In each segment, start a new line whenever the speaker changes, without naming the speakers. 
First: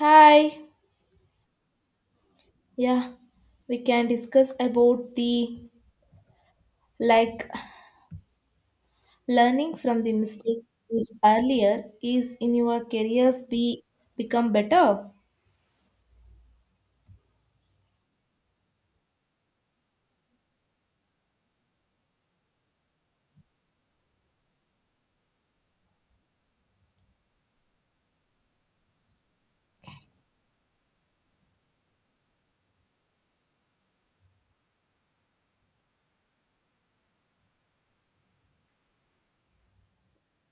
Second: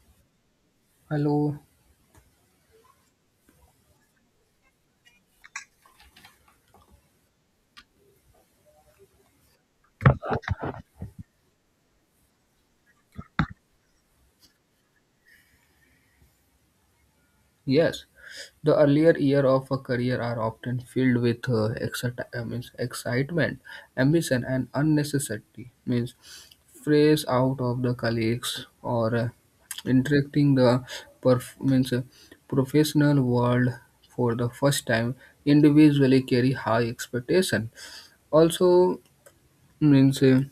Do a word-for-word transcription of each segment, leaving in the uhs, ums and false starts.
Hi.
Hello.
Yeah, we can discuss about the like learning from the mistakes is earlier is in your careers be become better.
Yes, the earlier year of a career are often filled with uh, excit- uh, means excitement, ambition, and unnecessity. Means phrase out of the colleagues or uh, interacting the perf- means uh, professional world for the first time individually carry high expectation. Also means. Uh,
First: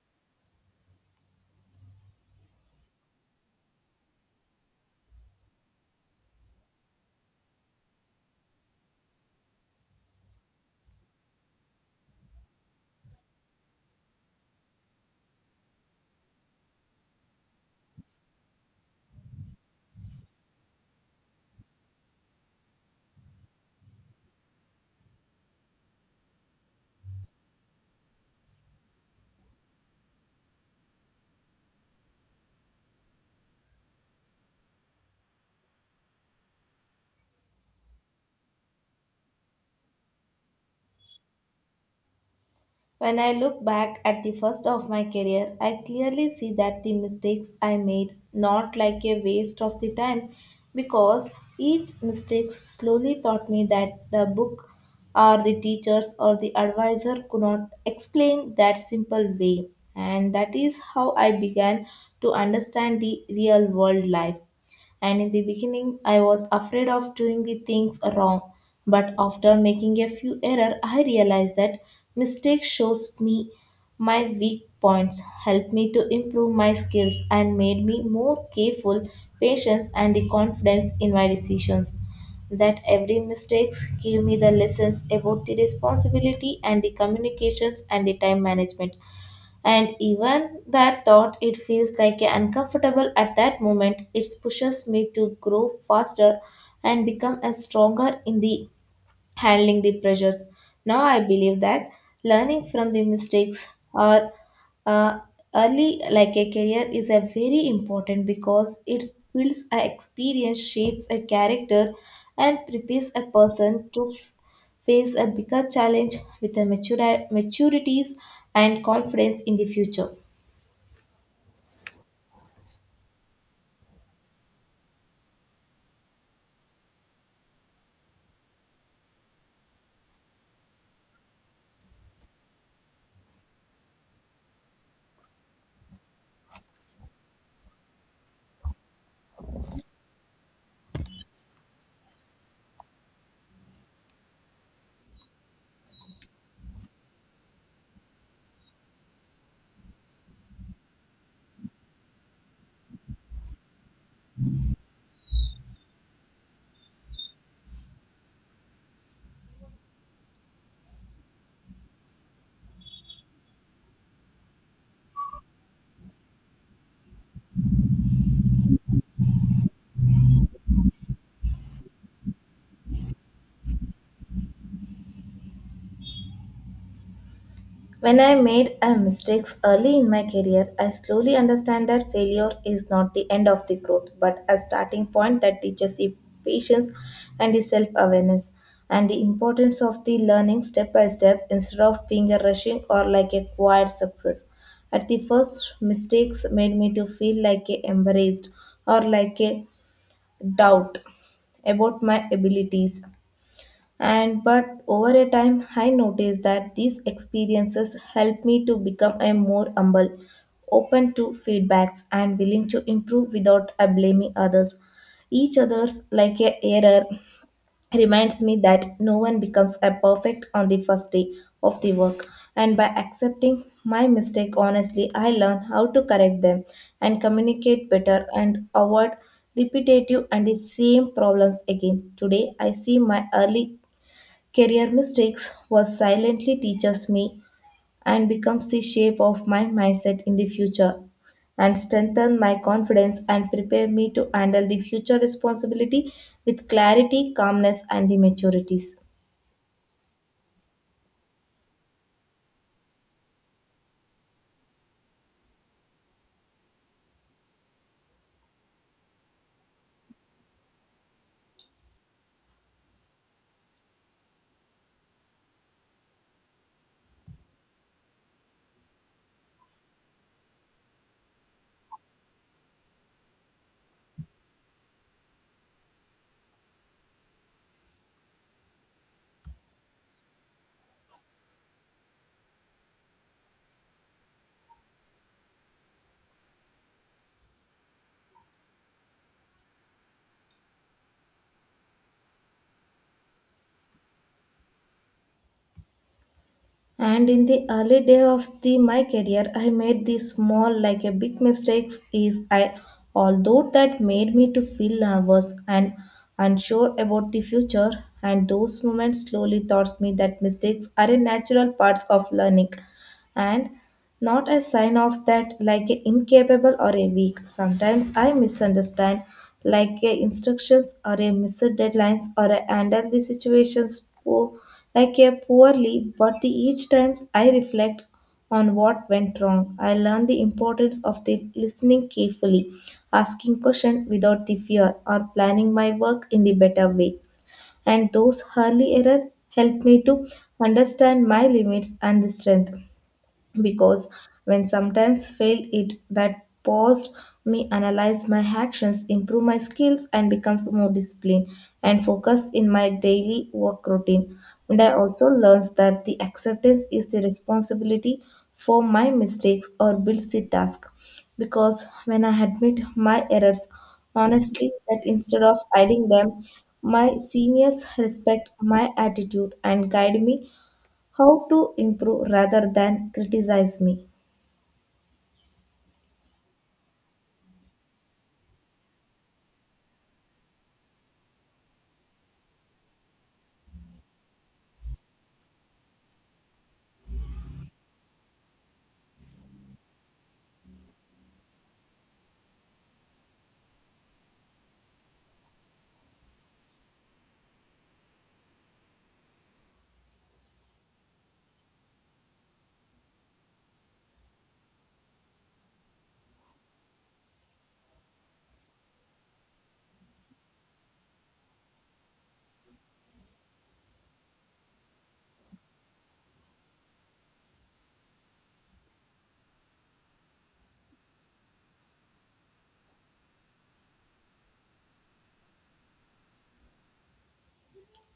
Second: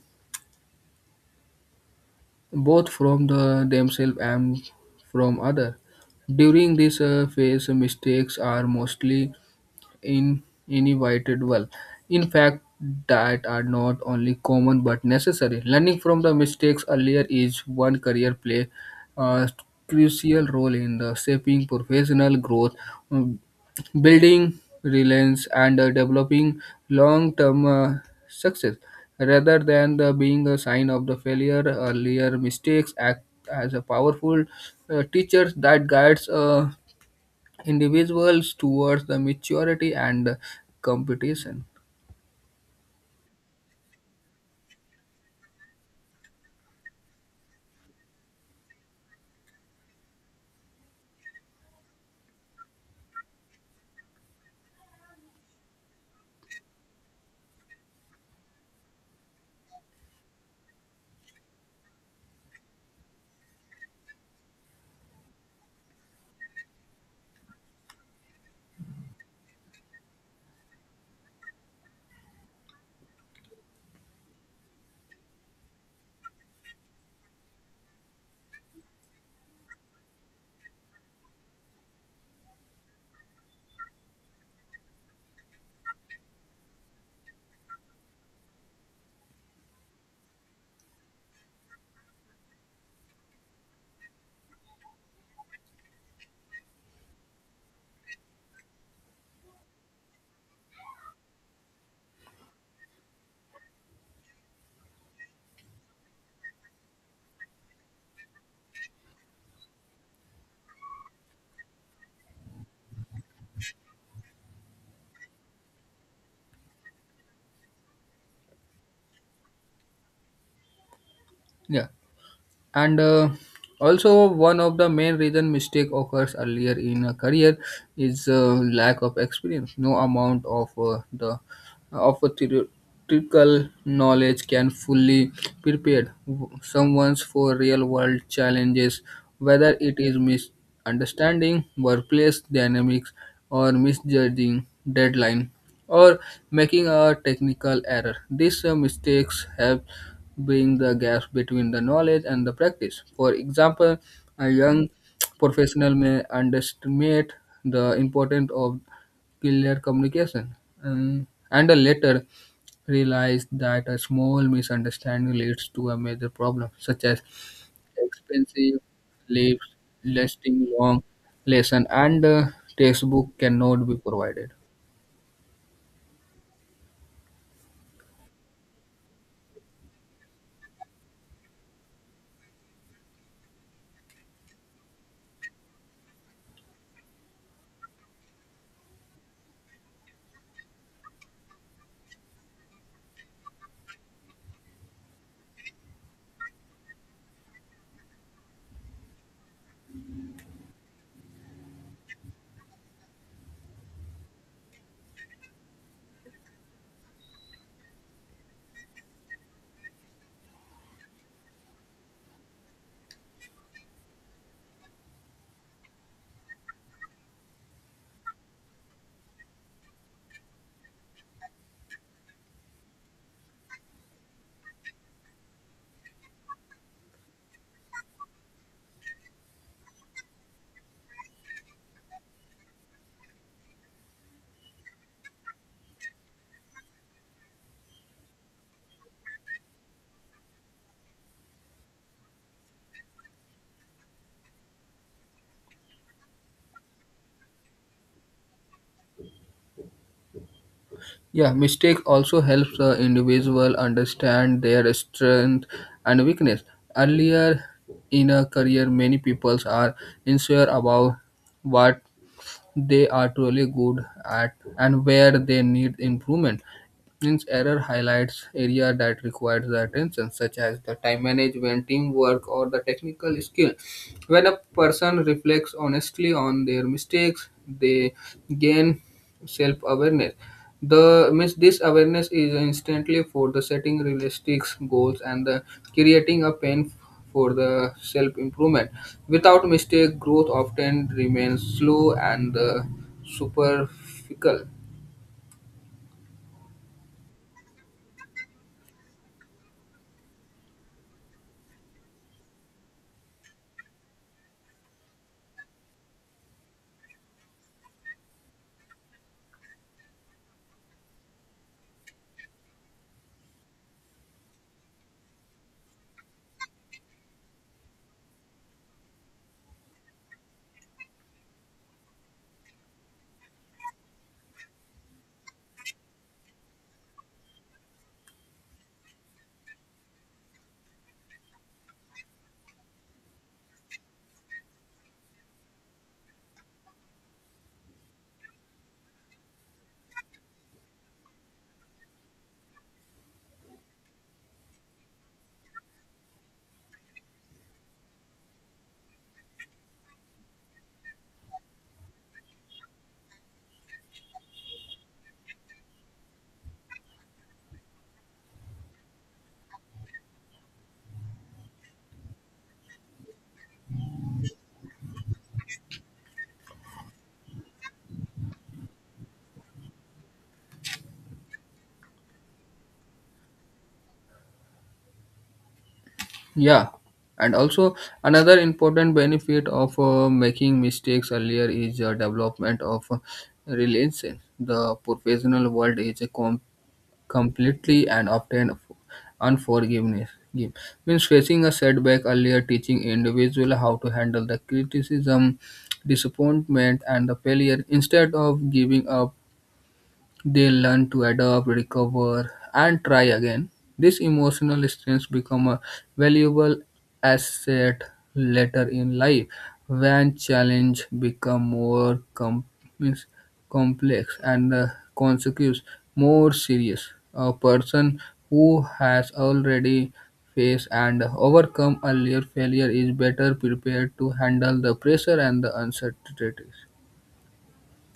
Both from the themselves and from other. During this uh, phase, mistakes are mostly in inevitable. In fact, that are not only common but necessary. Learning from the mistakes earlier is one career play a crucial role in the shaping professional growth, um, building resilience, and uh, developing long-term uh, success. Rather than the being a sign of the failure, earlier mistakes act as a powerful uh, teacher that guides. Uh, individuals towards the maturity and uh, competition.
When I look back at the first of my career, I clearly see that the mistakes I made not like a waste of the time because each mistake slowly taught me that the book or the teachers or the advisor could not explain that simple way, and that is how I began to understand the real world life. And in the beginning, I was afraid of doing the things wrong. But after making a few errors, I realized that mistake shows me my weak points, helped me to improve my skills, and made me more careful, patient, and the confidence in my decisions. That every mistake gave me the lessons about the responsibility and the communications and the time management. And even that thought, it feels like a uncomfortable at that moment. It pushes me to grow faster and become a stronger in the handling the pressures. Now I believe that learning from the mistakes or uh, early like a career is a very important because it builds a experience, shapes a character, and prepares a person to f- face a bigger challenge with a mature maturities and confidence in the future.
Yeah, and uh, also one of the main reason mistake occurs earlier in a career is uh, lack of experience, no amount of uh, the of theoretical knowledge can fully prepare someone for real-world challenges, whether it is misunderstanding workplace dynamics or misjudging deadline or making a technical error. These uh, mistakes help bring the gap between the knowledge and the practice. For example, a young professional may underestimate the importance of clear communication, um, and I later realized that a small misunderstanding leads to a major problem, such as expensive leaves, lasting long lesson, and uh, textbook cannot be provided.
When I made a mistakes early in my career, I slowly understand that failure is not the end of the growth, but a starting point that teaches the patience and the self-awareness and the importance of the learning step by step instead of being a rushing or like a quiet success. At the first, mistakes made me to feel like a embarrassed or like a doubt about my abilities, and but over a time I noticed that these experiences helped me to become a more humble, open to feedbacks and willing to improve without uh, blaming others. Each other's like a error reminds me that no one becomes a perfect on the first day of the work, and by accepting my mistake honestly I learn how to correct them and communicate better and avoid repetitive and the same problems again. Today I see my early career mistakes was silently teaches me and becomes the shape of my mindset in the future and strengthen my confidence and prepare me to handle the future responsibility with clarity, calmness and the maturities.
Yeah, mistake also helps uh, individual understand their strength and weakness. Earlier in a career, many people are unsure about what they are truly good at and where they need improvement. Means error highlights area that requires the attention, such as the time management, teamwork, or the technical skill. When a person reflects honestly on their mistakes, they gain self-awareness. The miss this awareness is instantly for the setting realistic goals and the creating a plan for the self improvement. Without mistake, growth often remains slow and uh, superficial.
And in the early day of the my career, I made these small like a big mistakes is I, although that made me to feel nervous and unsure about the future, and those moments slowly taught me that mistakes are a natural parts of learning and not a sign of that, like a incapable or a weak. Sometimes I misunderstand, like a instructions or a missed deadlines or a handle the situations poor, like a poorly. But the each times I reflect on what went wrong, I learn the importance of the listening carefully, asking question without the fear, or planning my work in the better way. And those early error help me to understand my limits and the strength, because when sometimes fail it, that paused me analyze my actions, improve my skills and becomes more disciplined and focus in my daily work routine. And I also learns that the acceptance is the responsibility for my mistakes or builds the task, because when I admit my errors honestly, that instead of hiding them, my seniors respect my attitude and guide me how to improve rather than criticize me.
Yeah, and also another important benefit of uh, making mistakes earlier is uh, development of uh, resilience. The professional world is a completely and obtain unforgiveness. Give. Means facing a setback earlier, teaching individual how to handle the criticism, disappointment, and the failure. Instead of giving up, they learn to adapt, recover, and try again. This emotional strength become a valuable asset later in life when challenge become more com- means complex and the consequences more serious. A person who has already faced and overcome earlier failure is better prepared to handle the pressure and the uncertainties.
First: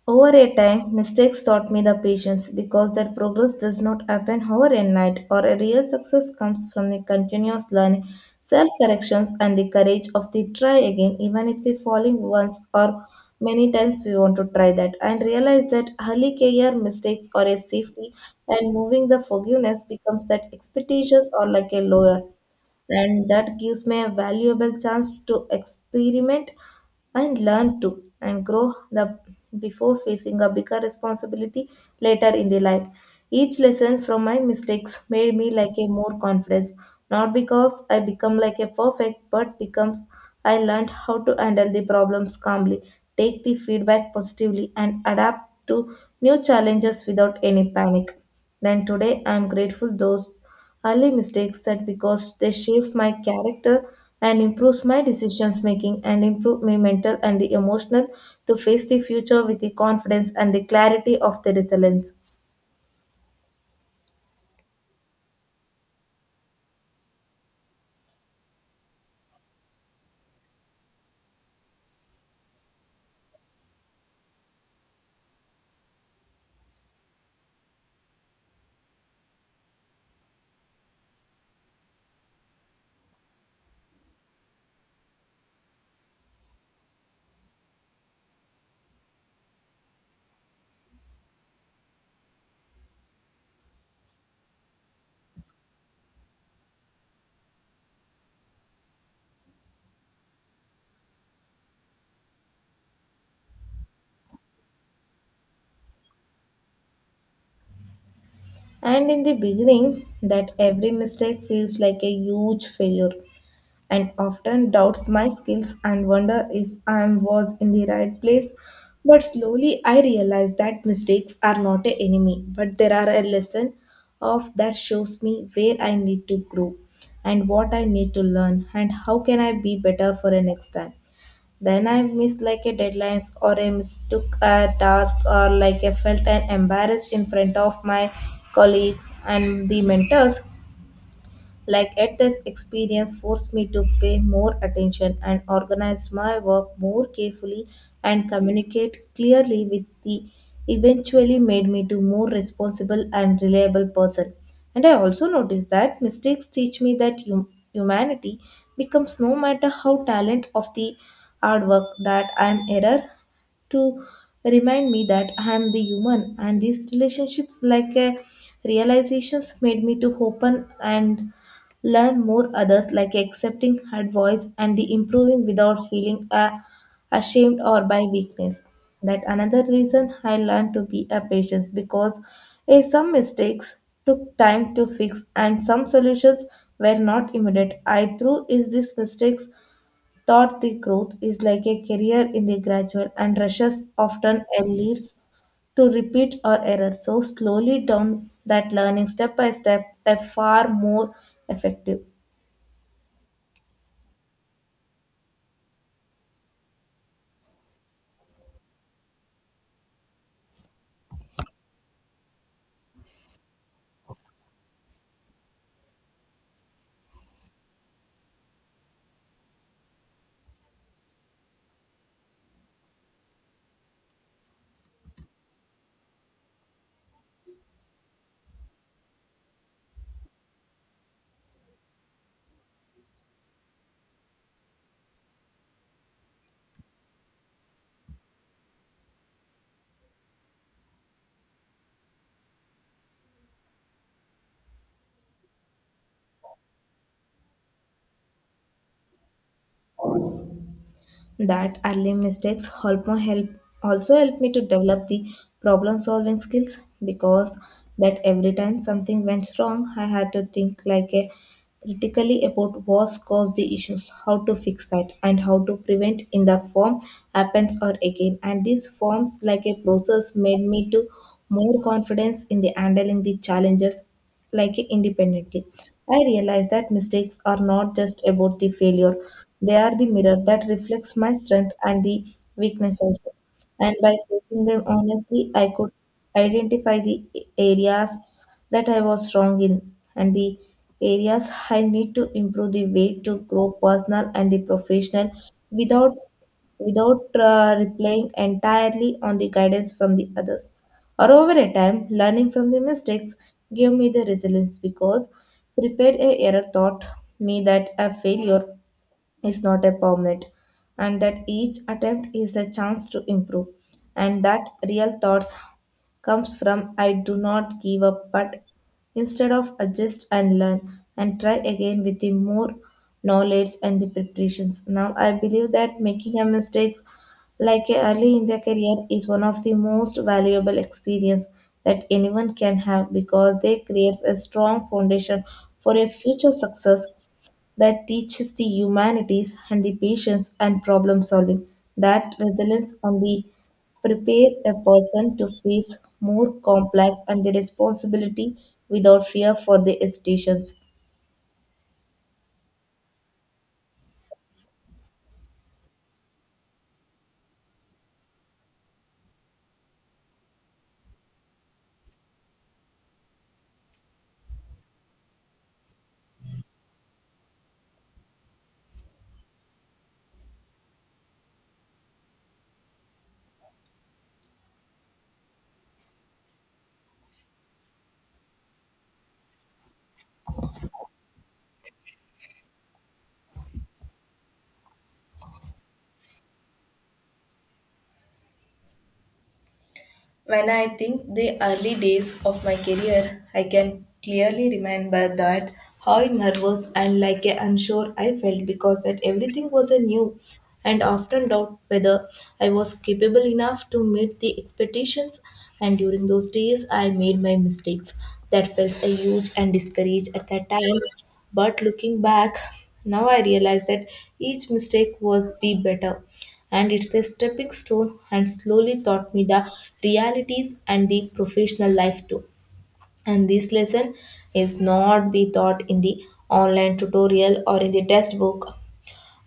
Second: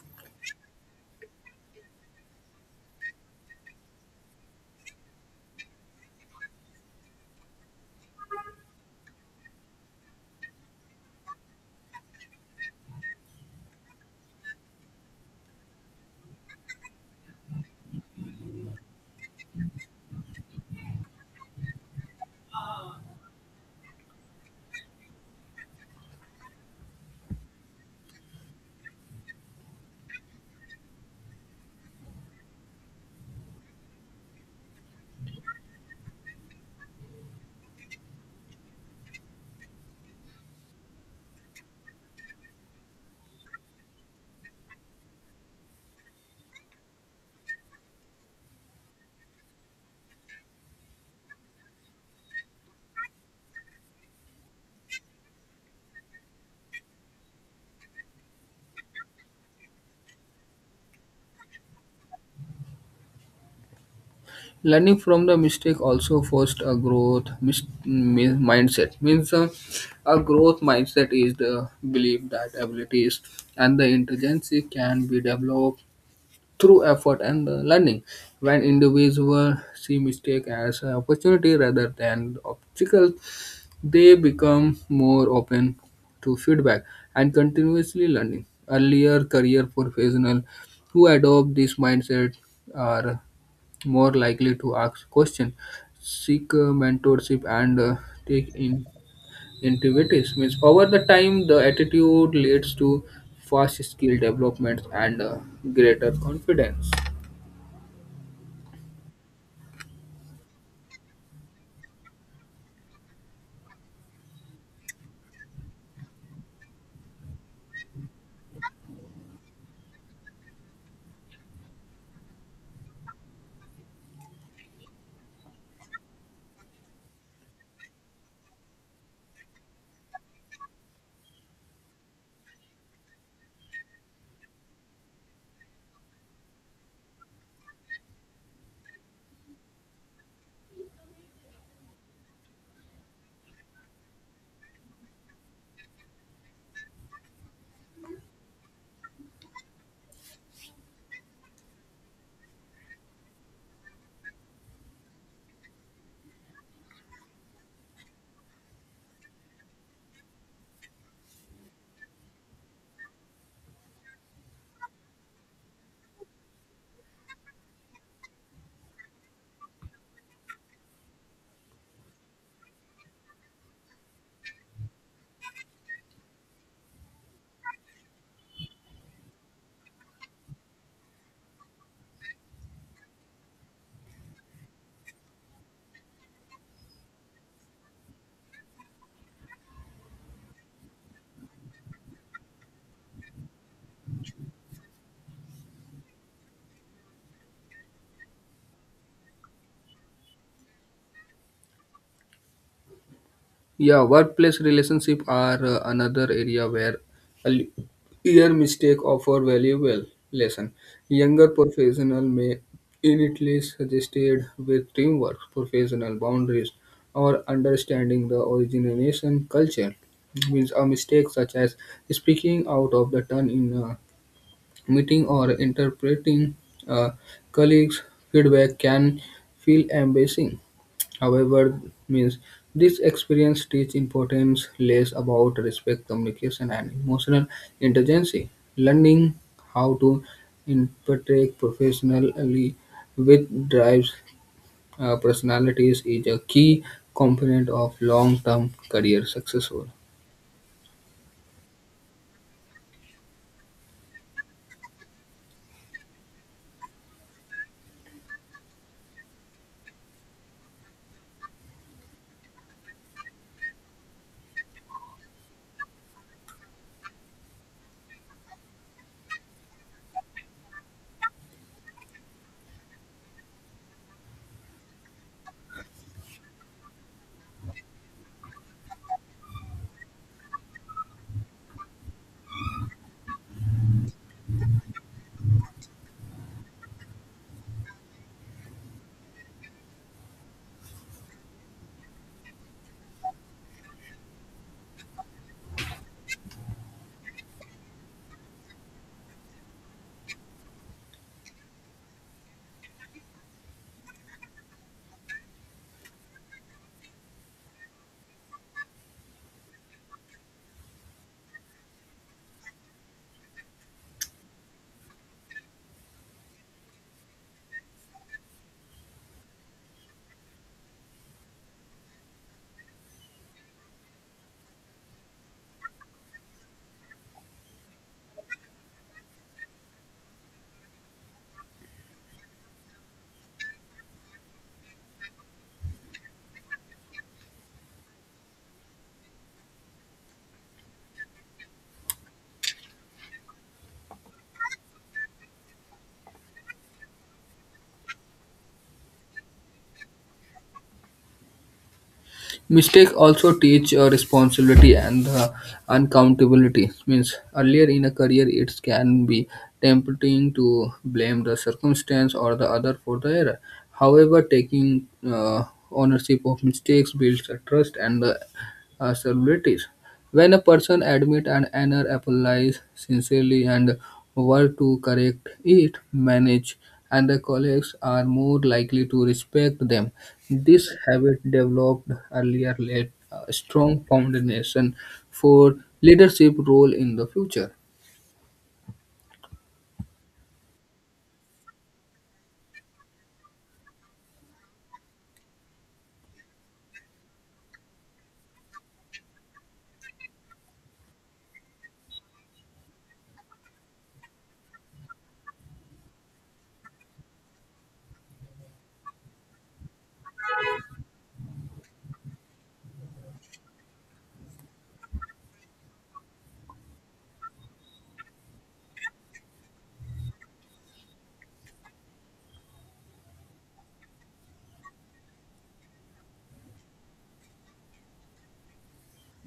Over a time, mistakes taught me the patience because that progress does not happen overnight, or a real success comes from the continuous learning, self corrections, and the courage of the try again, even if the falling once or many times we want to try that, and realize that early career mistakes are a safety, and moving the forgiveness becomes that expectations are like a lawyer, and that gives me a valuable chance to experiment and learn to and grow the before facing a bigger responsibility later in the life. Each lesson from my mistakes made me like a more confidence, not because I become like a perfect, but becomes I learned how to handle the problems calmly, take the feedback positively and adapt to new challenges without any panic. Then today I am grateful those early mistakes, that because they shape my character and improves my decisions making and improve my mental and the emotional to face the future with the confidence and the clarity of the resilience.
Learning from the mistake also forced a growth mis- mi- mindset means uh, a growth mindset is the belief that abilities and the intelligence can be developed through effort and uh, learning. When individuals see mistake as an opportunity rather than obstacle, they become more open to feedback and continuously learning. Earlier career professionals who adopt this mindset are more likely to ask questions, seek uh, mentorship, and uh, take in initiatives. Means over the time, the attitude leads to fast skill development and uh, greater confidence.
And in the beginning, that every mistake feels like a huge failure and often doubts my skills and wonder if I was in the right place. But slowly I realize that mistakes are not an enemy, but there are a lesson of that shows me where I need to grow and what I need to learn and how can I be better for the next time. Then I missed like a deadlines or I mistook a task or like I felt an embarrassed in front of my colleagues and the mentors, like at this experience forced me to pay more attention and organize my work more carefully and communicate clearly with the, eventually made me to more responsible and reliable person. And I also noticed that mistakes teach me that hum- humanity becomes no matter how talent of the hard work that I am, error to remind me that I am the human, and these relationships like a realizations made me to open and learn more others, like accepting advice and the improving without feeling uh, ashamed or by weakness. That another reason I learned to be a patient because eh, some mistakes took time to fix and some solutions were not immediate. I through is these mistakes thought the growth is like a career in the gradual, and rushes often leads to repeat or error. So slowly down that learning step by step, a far more effective.
Yeah, workplace relationship are uh, another area where a l- year mistake offer valuable lesson. Younger professional may initially suggested with teamwork, professional boundaries, or understanding the origination culture. Means a mistake such as speaking out of the turn in a meeting or interpreting a colleague's feedback can feel embarrassing. However, means this experience teach importance less about respect, communication, and emotional intelligence. Learning how to interpret professionally with drives uh, personalities is a key component of long-term career success.
That early mistakes help help also help me to develop the problem solving skills, because that every time something went wrong, I had to think like a critically about what caused the issues, how to fix that and how to prevent in the form happens or again, and this forms like a process made me to more confidence in the handling the challenges like independently. I realize that mistakes are not just about the failure, they are the mirror that reflects my strength and the weakness also. And by facing them honestly, I could identify the areas that I was wrong in and the areas I need to improve the way to grow personal and the professional without without uh, relying entirely on the guidance from the others. Or over a time, learning from the mistakes gave me the resilience, because prepared a error taught me that a failure is not a permanent, and that each attempt is a chance to improve, and that real thoughts comes from I do not give up, but instead of adjust and learn and try again with the more knowledge and the preparations. Now I believe that making a mistakes like a early in their career is one of the most valuable experience that anyone can have because they creates a strong foundation for a future success that teaches the humanities and the patience and problem solving. That resilience on the prepare a person to face more complex and the responsibility without fear for the hesitations.
Mistakes also teach uh, responsibility and uh, accountability. Means earlier in a career, it can be tempting to blame the circumstance or the other for the error. However, taking uh, ownership of mistakes builds a trust and the uh, stabilities. When a person admits an error, apologizes sincerely, and work to correct it, manage, and the colleagues are more likely to respect them. This habit developed earlier led a strong foundation for leadership role in the future.
When I think the early days of my career, I can clearly remember that how nervous and like a unsure I felt, because that everything was a new and often doubt whether I was capable enough to meet the expectations. And during those days I made my mistakes that felt a huge and discouraged at that time, but looking back now I realize that each mistake was be better and it's a stepping stone and slowly taught me the realities and the professional life too. And this lesson is not be taught in the online tutorial or in the textbook,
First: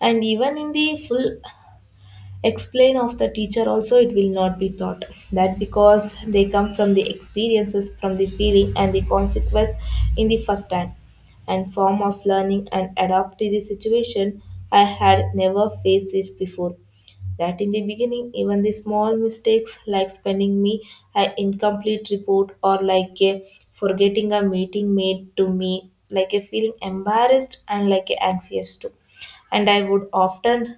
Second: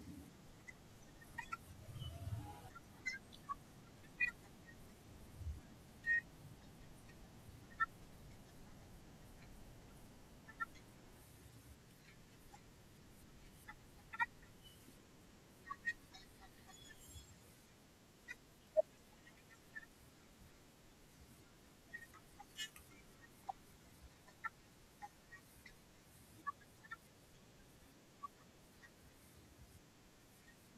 and even in the full explain of the teacher also it will not be taught that, because they come from the experiences, from the feeling and the consequence in the first hand and form of learning and adapt to the situation I had never faced this before. That in the beginning, even the small mistakes like spending me an incomplete report or like a forgetting a meeting made to me like a feeling embarrassed and like a anxious too, and I would often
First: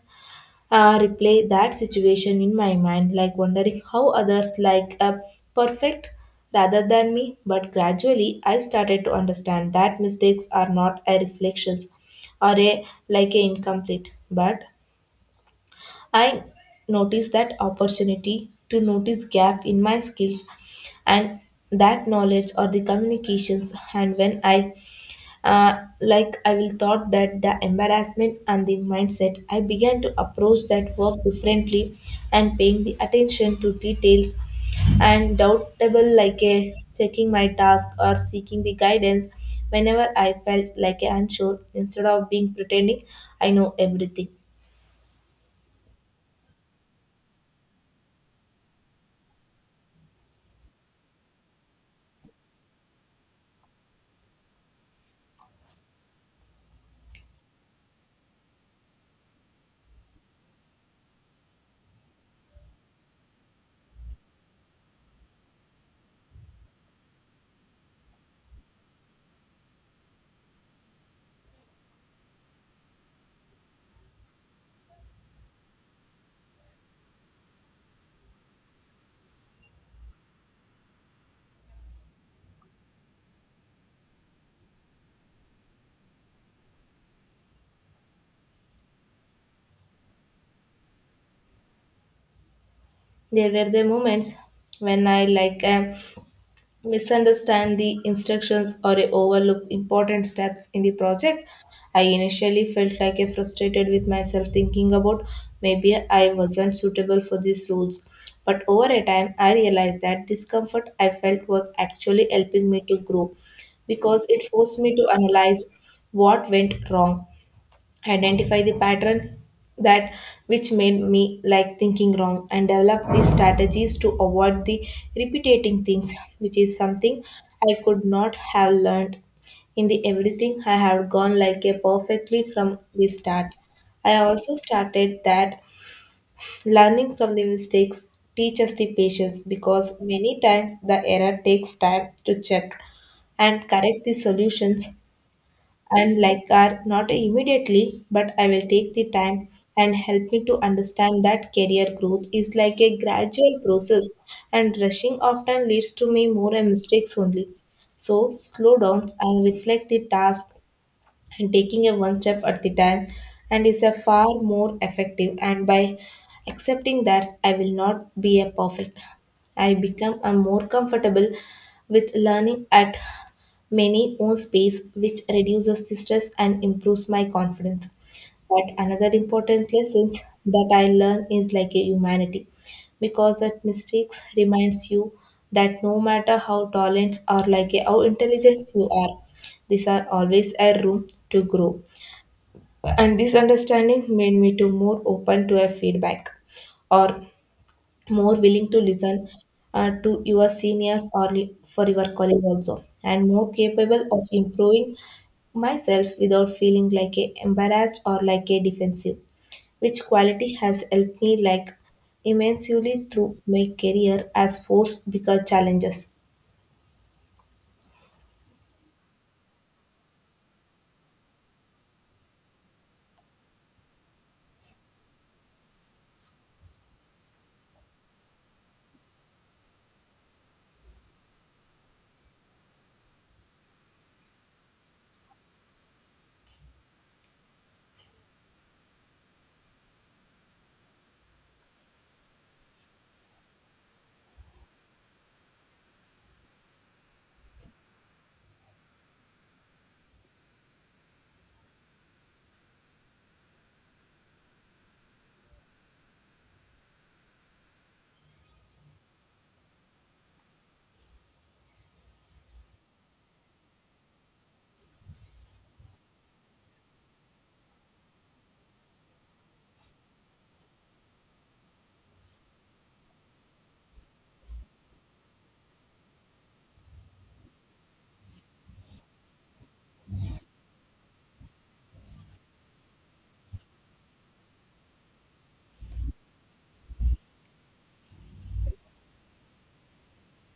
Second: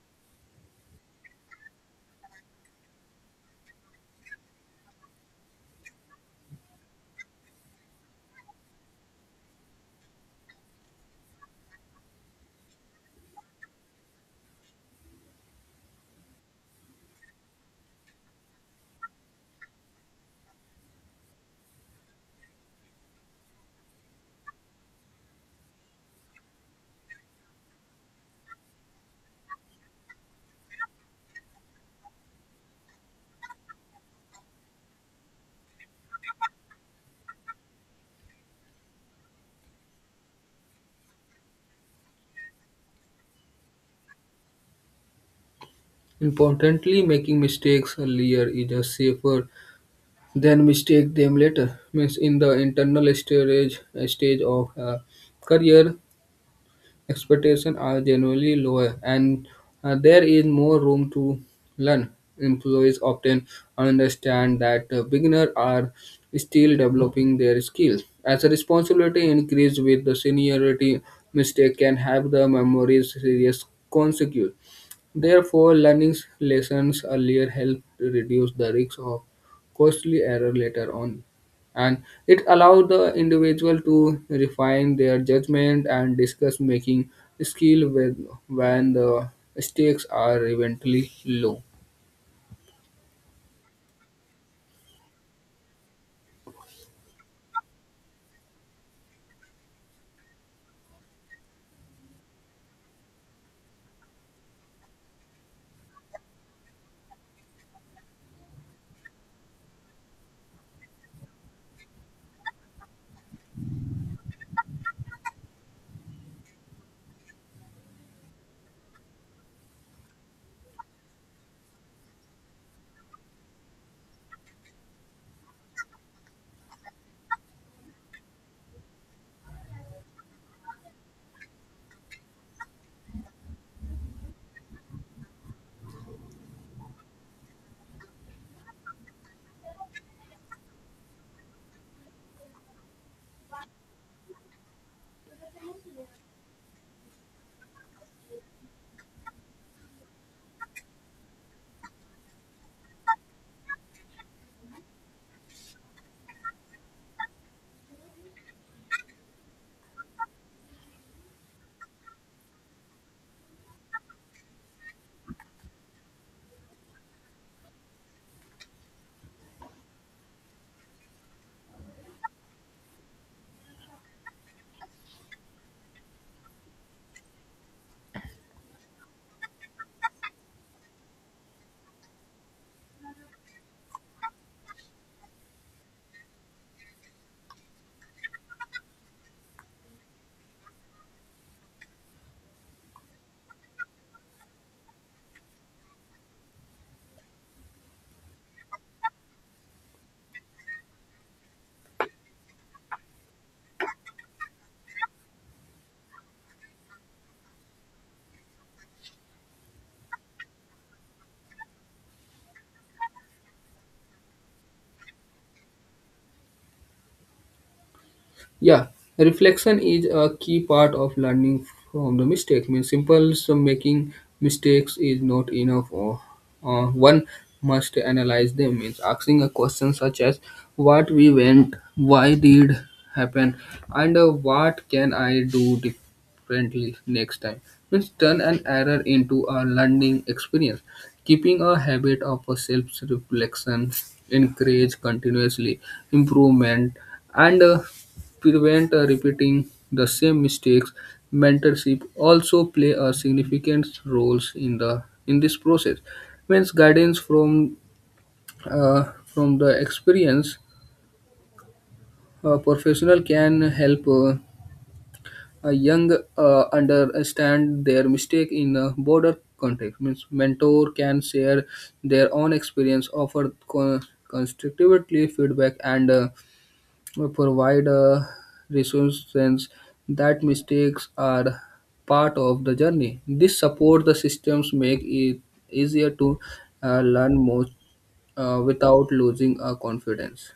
uh, replay that situation in my mind, like wondering how others like a perfect rather than me. But gradually, I started to understand that mistakes are not a reflections or a like a incomplete, but I noticed that opportunity to notice gap in my skills and that knowledge or the communications and when I uh, like I will thought that the embarrassment and the mindset, I began to approach that work differently and paying the attention to details and doubtable like a checking my task or seeking the guidance whenever I felt like a unsure instead of being pretending I know everything.
Importantly, making mistakes earlier is a safer than mistake them later. Means in the internal stage stage of a career, expectations are generally lower, and uh, there is more room to learn. Employees often understand that uh, beginners are still developing their skills. As a responsibility increases with the seniority, mistake can have the memories serious consequences. Therefore, learning lessons earlier helped reduce the risk of costly error later on, and it allowed the individual to refine their judgment and discuss making skill with, when the stakes are eventually low.
There were the moments when I like am misunderstand the instructions or overlook important steps in the project. I initially felt like I frustrated with myself thinking about maybe I wasn't suitable for these roles. But over a time I realized that discomfort I felt was actually helping me to grow because it forced me to analyze what went wrong, identify the pattern that which made me like thinking wrong and develop these strategies to avoid the repeating things which is something I could not have learned in the everything I have gone like a perfectly from the start. I also started that learning from the mistakes teaches the patience because many times the error takes time to check and correct the solutions and like are not immediately, but I will take the time and help me to understand that career growth is like a gradual process and rushing often leads to me more mistakes only. So slow down and reflect the task and taking a one step at the time and is a far more effective, and by accepting that I will not be a perfect I become a more comfortable with learning at many own space which reduces the stress and improves my confidence. But another important lessons that I learn is like a humanity because that mistakes reminds you that no matter how talented or like a, how intelligent you are, these are always a room to grow. And this understanding made me to more open to a feedback or more willing to listen uh, to your seniors or li- for your colleagues also and more capable of improving myself without feeling like a embarrassed or like a defensive, which quality has helped me like immensely through my career as force bigger challenges.
Yeah, reflection is a key part of learning from the mistake. Means simple so making mistakes is not enough. Or uh, One must analyze them. Means asking a question such as what we went, why did happen, and uh, what can I do differently next time. Means turn an error into a learning experience. Keeping a habit of self-reflection encourage continuously improvement and. Uh, prevent uh, repeating the same mistakes. Mentorship also play a significant roles in the in this process. Means guidance from uh, from the experience a professional can help uh, a young uh, understand their mistake in a broader context. Means mentor can share their own experience, offer con- constructively feedback, and uh, provide a reassurance that mistakes are part of the journey. This support the systems make it easier to uh, learn more uh, without losing our confidence.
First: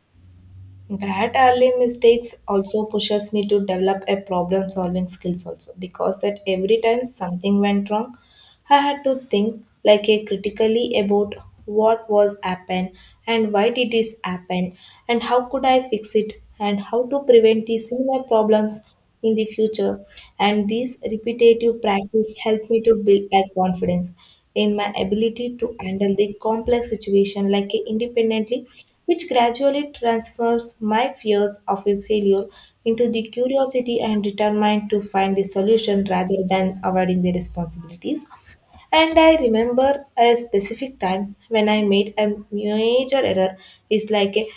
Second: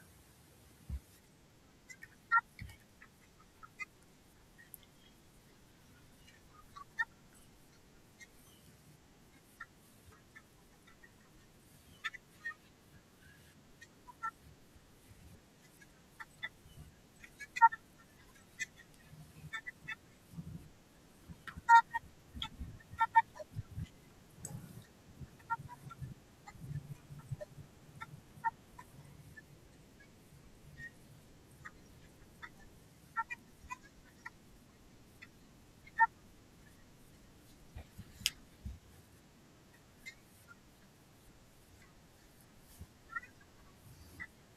That early mistakes also pushes me to develop a problem solving skills also because that every time something went wrong I had to think like a critically about what was happened and why did this happen and how could I fix it and how to prevent these similar problems in the future. And this repetitive practice helped me to build a confidence in my ability to handle the complex situation like independently, which gradually transfers my fears of a failure into the curiosity and determined to find the solution rather than avoiding the responsibilities. And I remember a specific time when I made a major error. It's like a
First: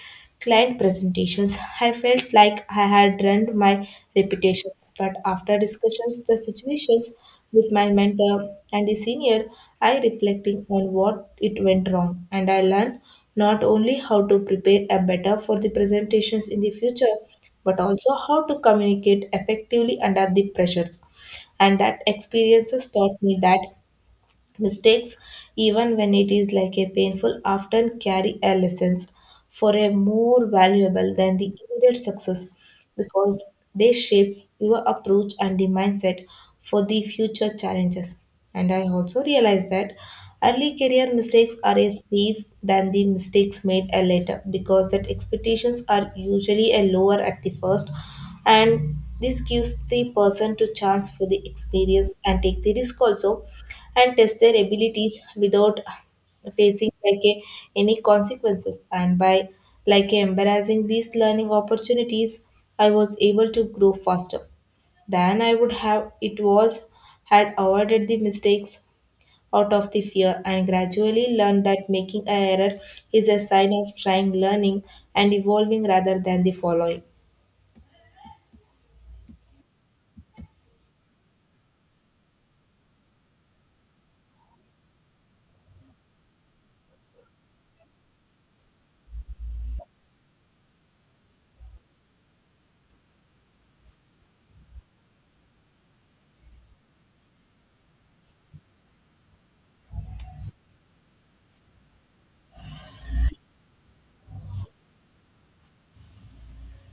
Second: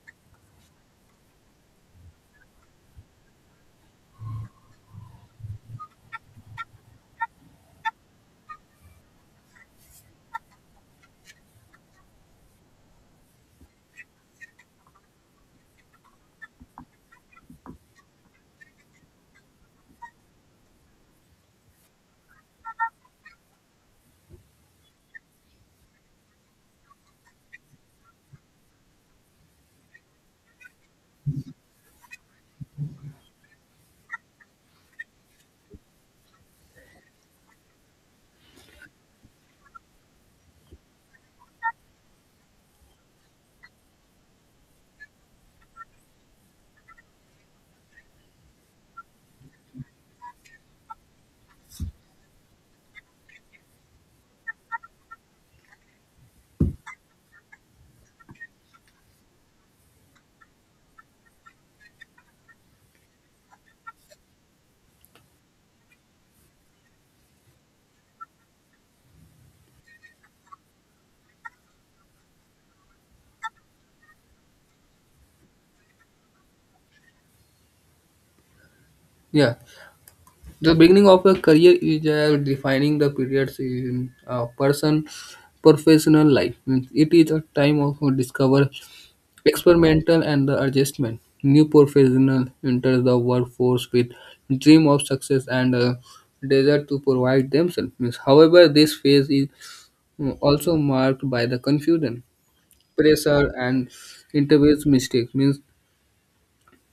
client presentations. I felt like I had ruined my reputations, but after discussions, the situations with my mentor and the senior, I reflecting on what it went wrong, and I learned not only how to prepare a better for the presentations in the future, but also how to communicate effectively under the pressures. And that experiences taught me that mistakes, even when it is like a painful, often carry a lessons for a more valuable than the immediate success because they shapes your approach and the mindset for the future challenges. And I also realized that early career mistakes are a safe than the mistakes made a later because that expectations are usually a lower at the first and this gives the person to chance for the experience and take the risk also and test their abilities without facing like a, any consequences, and by like embracing these learning opportunities I was able to grow faster than I would have it was had avoided the mistakes out of the fear and gradually learned that making a error is a sign of trying learning and evolving rather than the following.
Yeah, the beginning of a career is uh, defining the periods in a person professional life. Means it is a time of discover experimental and the adjustment. New professional enters the workforce with dream of success and a desire to provide themselves. Means, however, this phase is mm, also marked by the confusion, pressure, and interviews mistakes. Means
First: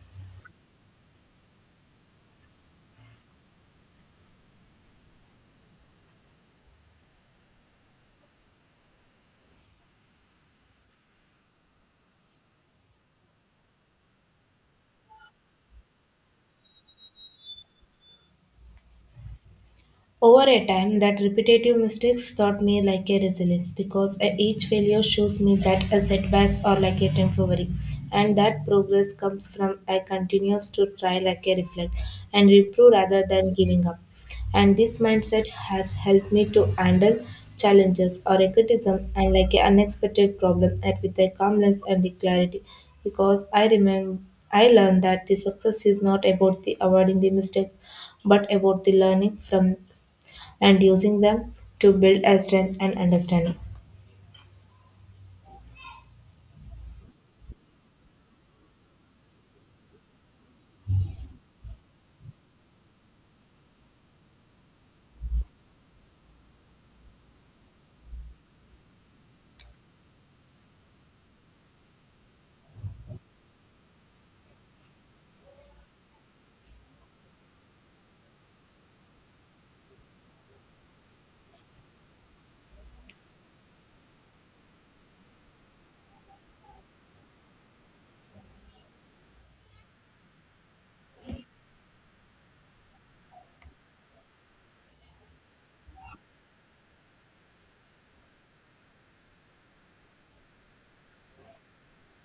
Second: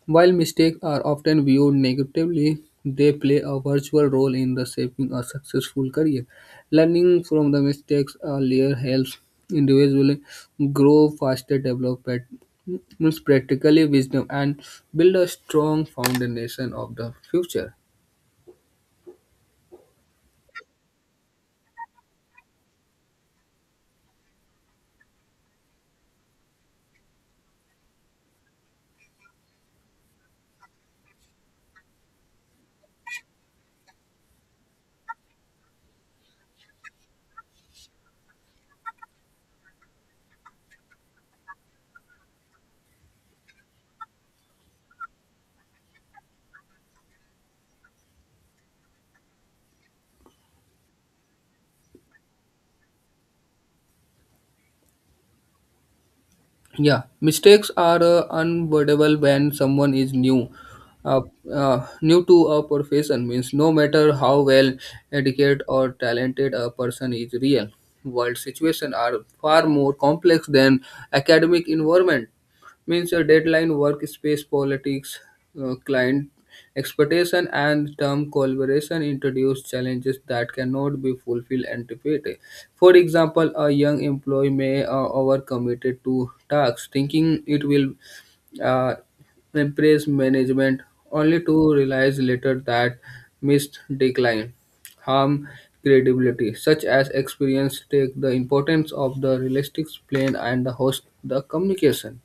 while mistakes are often viewed negatively, they play a virtual role in the shaping a successful career. Learning from the mistakes earlier helps individuals grow faster, develop pat- means practically wisdom, and build a strong foundation of the future.
Over a time, that repetitive mistakes taught me like a resilience because uh, each failure shows me that uh, setbacks are like a temporary and that progress comes from I continues to try like a reflect and improve rather than giving up. And this mindset has helped me to handle challenges or a criticism and like an unexpected problem and with a calmness and the clarity because I remember I learned that the success is not about the avoiding the mistakes but about the learning from and using them to build a strength and understanding.
Yeah, mistakes are uh, unavoidable when someone is new. Uh, uh, New to a profession means no matter how well educated or talented a person is, real world situations are far more complex than academic environment. Means a deadline, workspace politics, uh, client expectation, and term collaboration introduce challenges that cannot be fulfilled anticipated. For example, a young employee may uh, overcommitted to tasks, thinking it will uh, impress management, only to realize later that missed decline harm credibility, such as experience take the importance of the realistic plan and the host the communication.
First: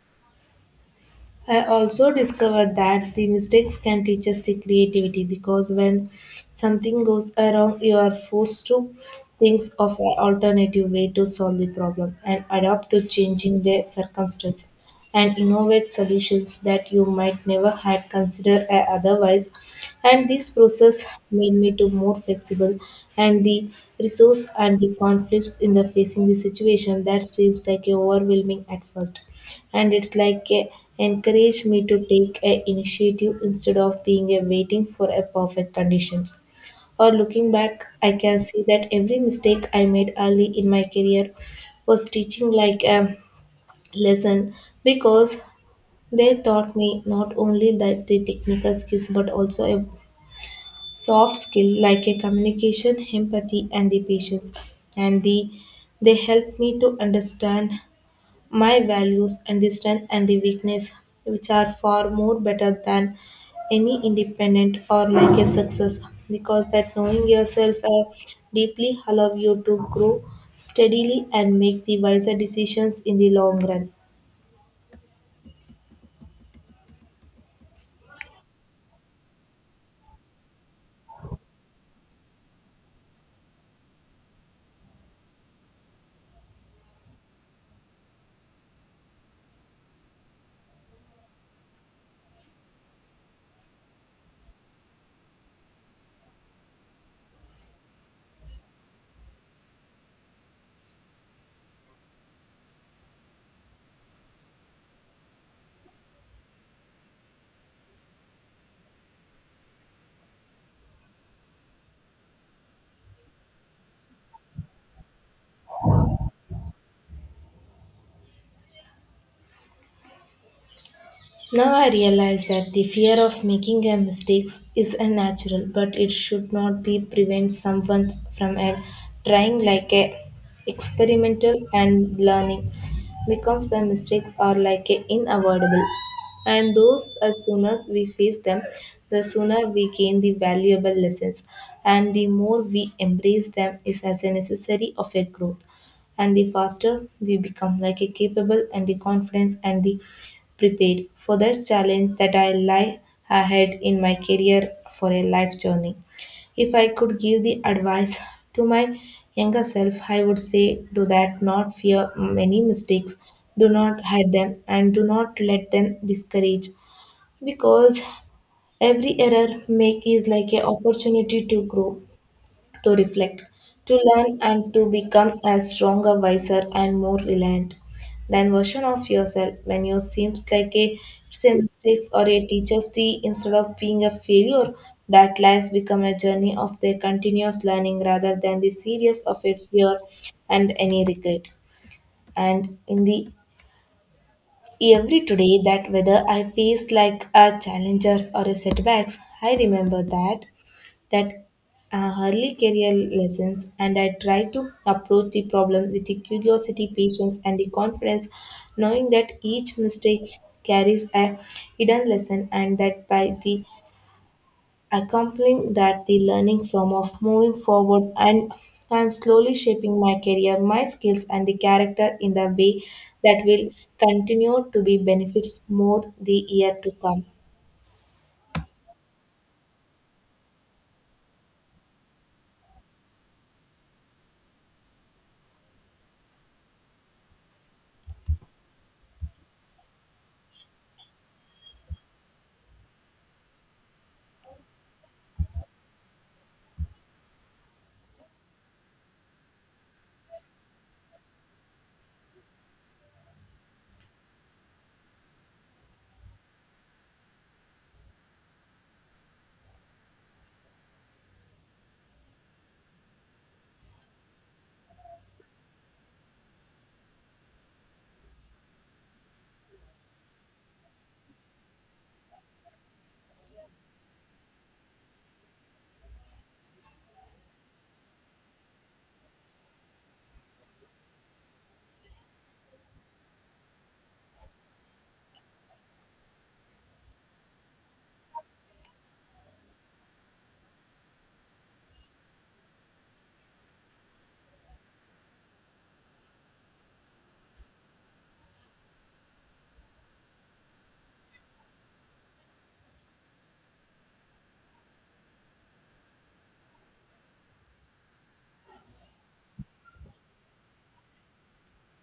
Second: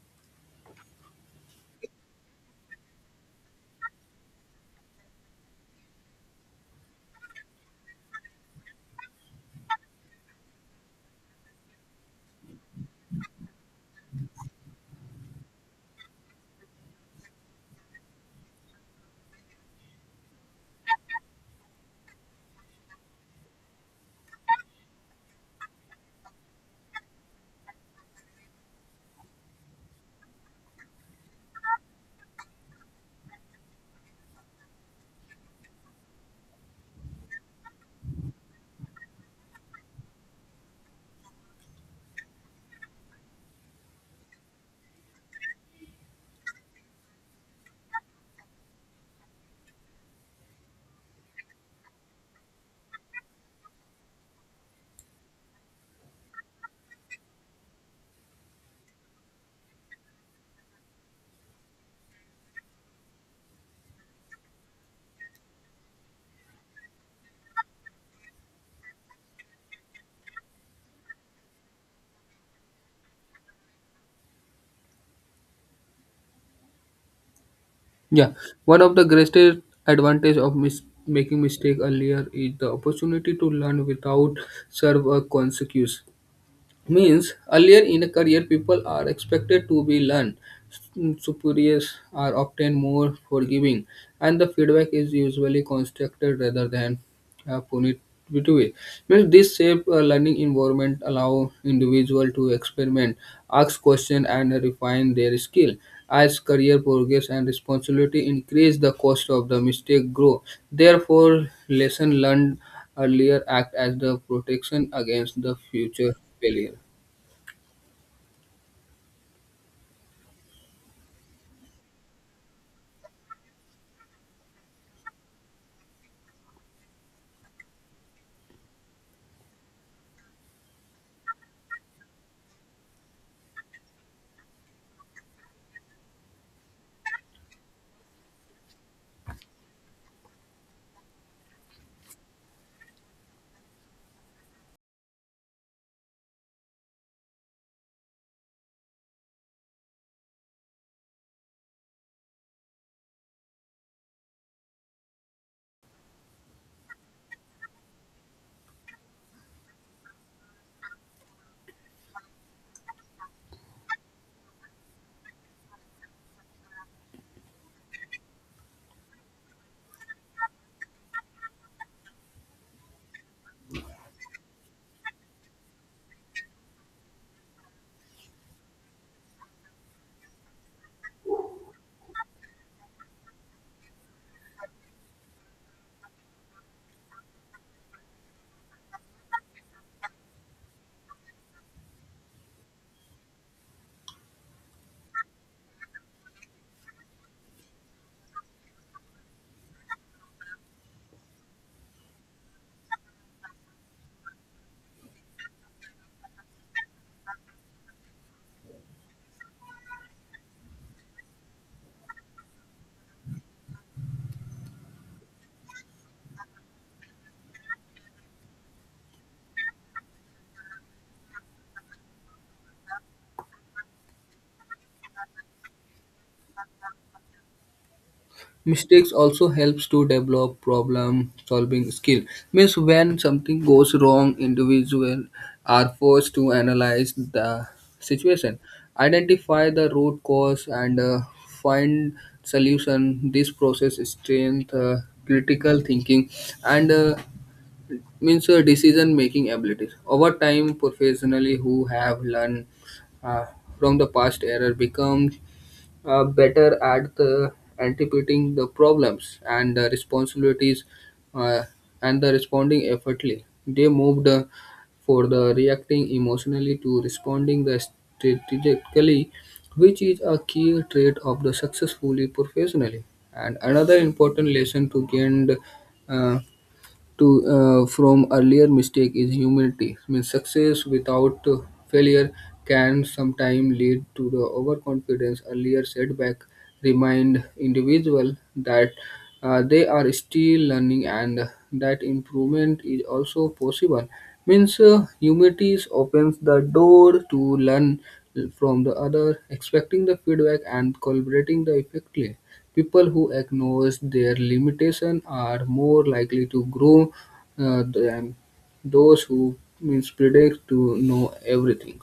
I also discovered that the mistakes can teach us the creativity because when something goes wrong, you are forced to think of an alternative way to solve the problem and adapt to changing the circumstance and innovate solutions that you might never had considered uh, otherwise. And this process made me to more flexible and the resource and the conflicts in the facing the situation that seems like overwhelming at first and it's like a encourage me to take a initiative instead of being a waiting for a perfect conditions. Or looking back I can see that every mistake I made early in my career was teaching like a lesson because they taught me not only that the technical skills but also a soft skill like a communication, empathy and the patience and the they helped me to understand my values and the strength and the weakness, which are far more better than any independent or like a success, because that knowing yourself uh, deeply allow you to grow steadily and make the wiser decisions in the long run.
Yeah, one of the greatest advantage of mis- making mistake earlier is the opportunity to learn without serve a consequence. Means earlier in a career people are expected to be learned. Superiors are often more forgiving and the feedback is usually constructed rather than uh, punitive. Means this shape uh, learning environment allow individual to experiment, ask question and refine their skill. As career progress and responsibility increase, the cost of the mistake grow. Therefore lesson learned earlier act as the protection against the future failure.
Now I realize that the fear of making a mistake is a natural, but it should not be prevent someone from a- trying like a experimental and learning because the mistakes are like a unavoidable. And those as soon as we face them, the sooner we gain the valuable lessons and the more we embrace them is as a necessary of a growth and the faster we become like a capable and the confidence and the prepared for this challenge that I lie ahead in my career for a life journey. If I could give the advice to my younger self, I would say do that not fear many mistakes, do not hide them and do not let them discourage because every error make is like an opportunity to grow, to reflect, to learn, and to become a stronger, wiser, and more reliant than version of yourself. When you seems like a it's a mistakes or a teacher's the instead of being a failure that lies become a journey of their continuous learning rather than the series of a fear and any regret. And in the every today that whether I faced like a challenges or a setbacks, I remember that that uh, early career lessons and I try to approach the problem with the curiosity, patience and the confidence, knowing that each mistake carries a hidden lesson and that by the accompanying that, the learning from of moving forward, and I'm slowly shaping my career, my skills, and the character in the way that will continue to be benefits more the year to come.
Mistakes also helps to develop problem solving skill. Means when something goes wrong, individuals are forced to analyze the situation, identify the root cause, and uh, find solution. This process strength uh, critical thinking and uh, means your decision making abilities. Over time professionally who have learned uh, from the past error becomes uh, better at the anticipating the problems and the responsibilities uh, and the responding effortly. They moved uh, for the reacting emotionally to responding the strategically, which is a key trait of the successfully professionally. And another important lesson to gain uh, to uh, from earlier mistake is humility. Means success without uh, failure can sometimes lead to the overconfidence. Earlier setback remind individual that uh, they are still learning and that improvement is also possible. Means uh, humility opens the door to learn from the other, expecting the feedback and collaborating the effectively. People who acknowledge their limitation are more likely to grow uh, than those who means predict to know everything.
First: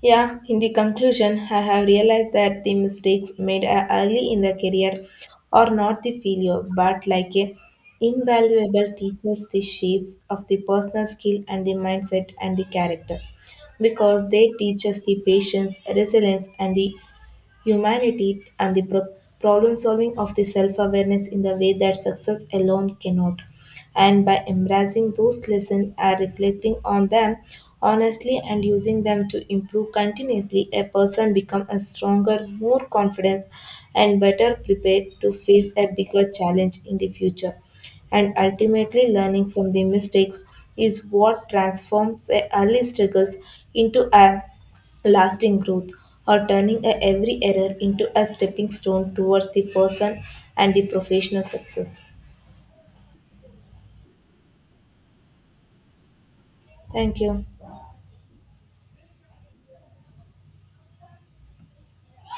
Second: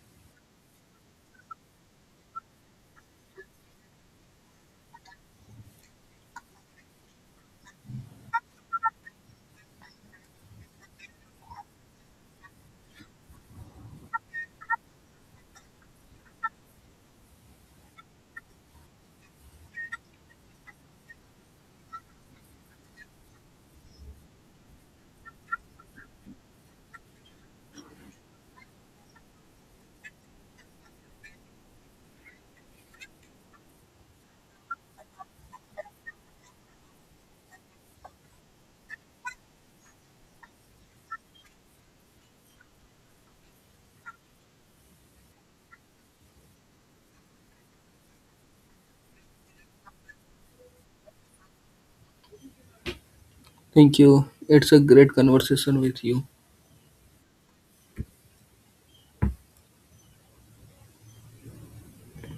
Yeah, in the conclusion, I have realized that the mistakes made uh, early in the career are not the failure, but like a invaluable teachers the shapes of the personal skill and the mindset and the character because they teach us the patience, resilience, and the humanity and the pro- problem solving of the self awareness in the way that success alone cannot. And by embracing those lessons and reflecting on them honestly and using them to improve continuously, a person becomes a stronger, more confident, and better prepared to face a bigger challenge in the future. And ultimately learning from the mistakes is what transforms a early struggles into a lasting growth or turning a every error into a stepping stone towards the person and the professional success.
Thank you. It's a great conversation with you.
Thank you.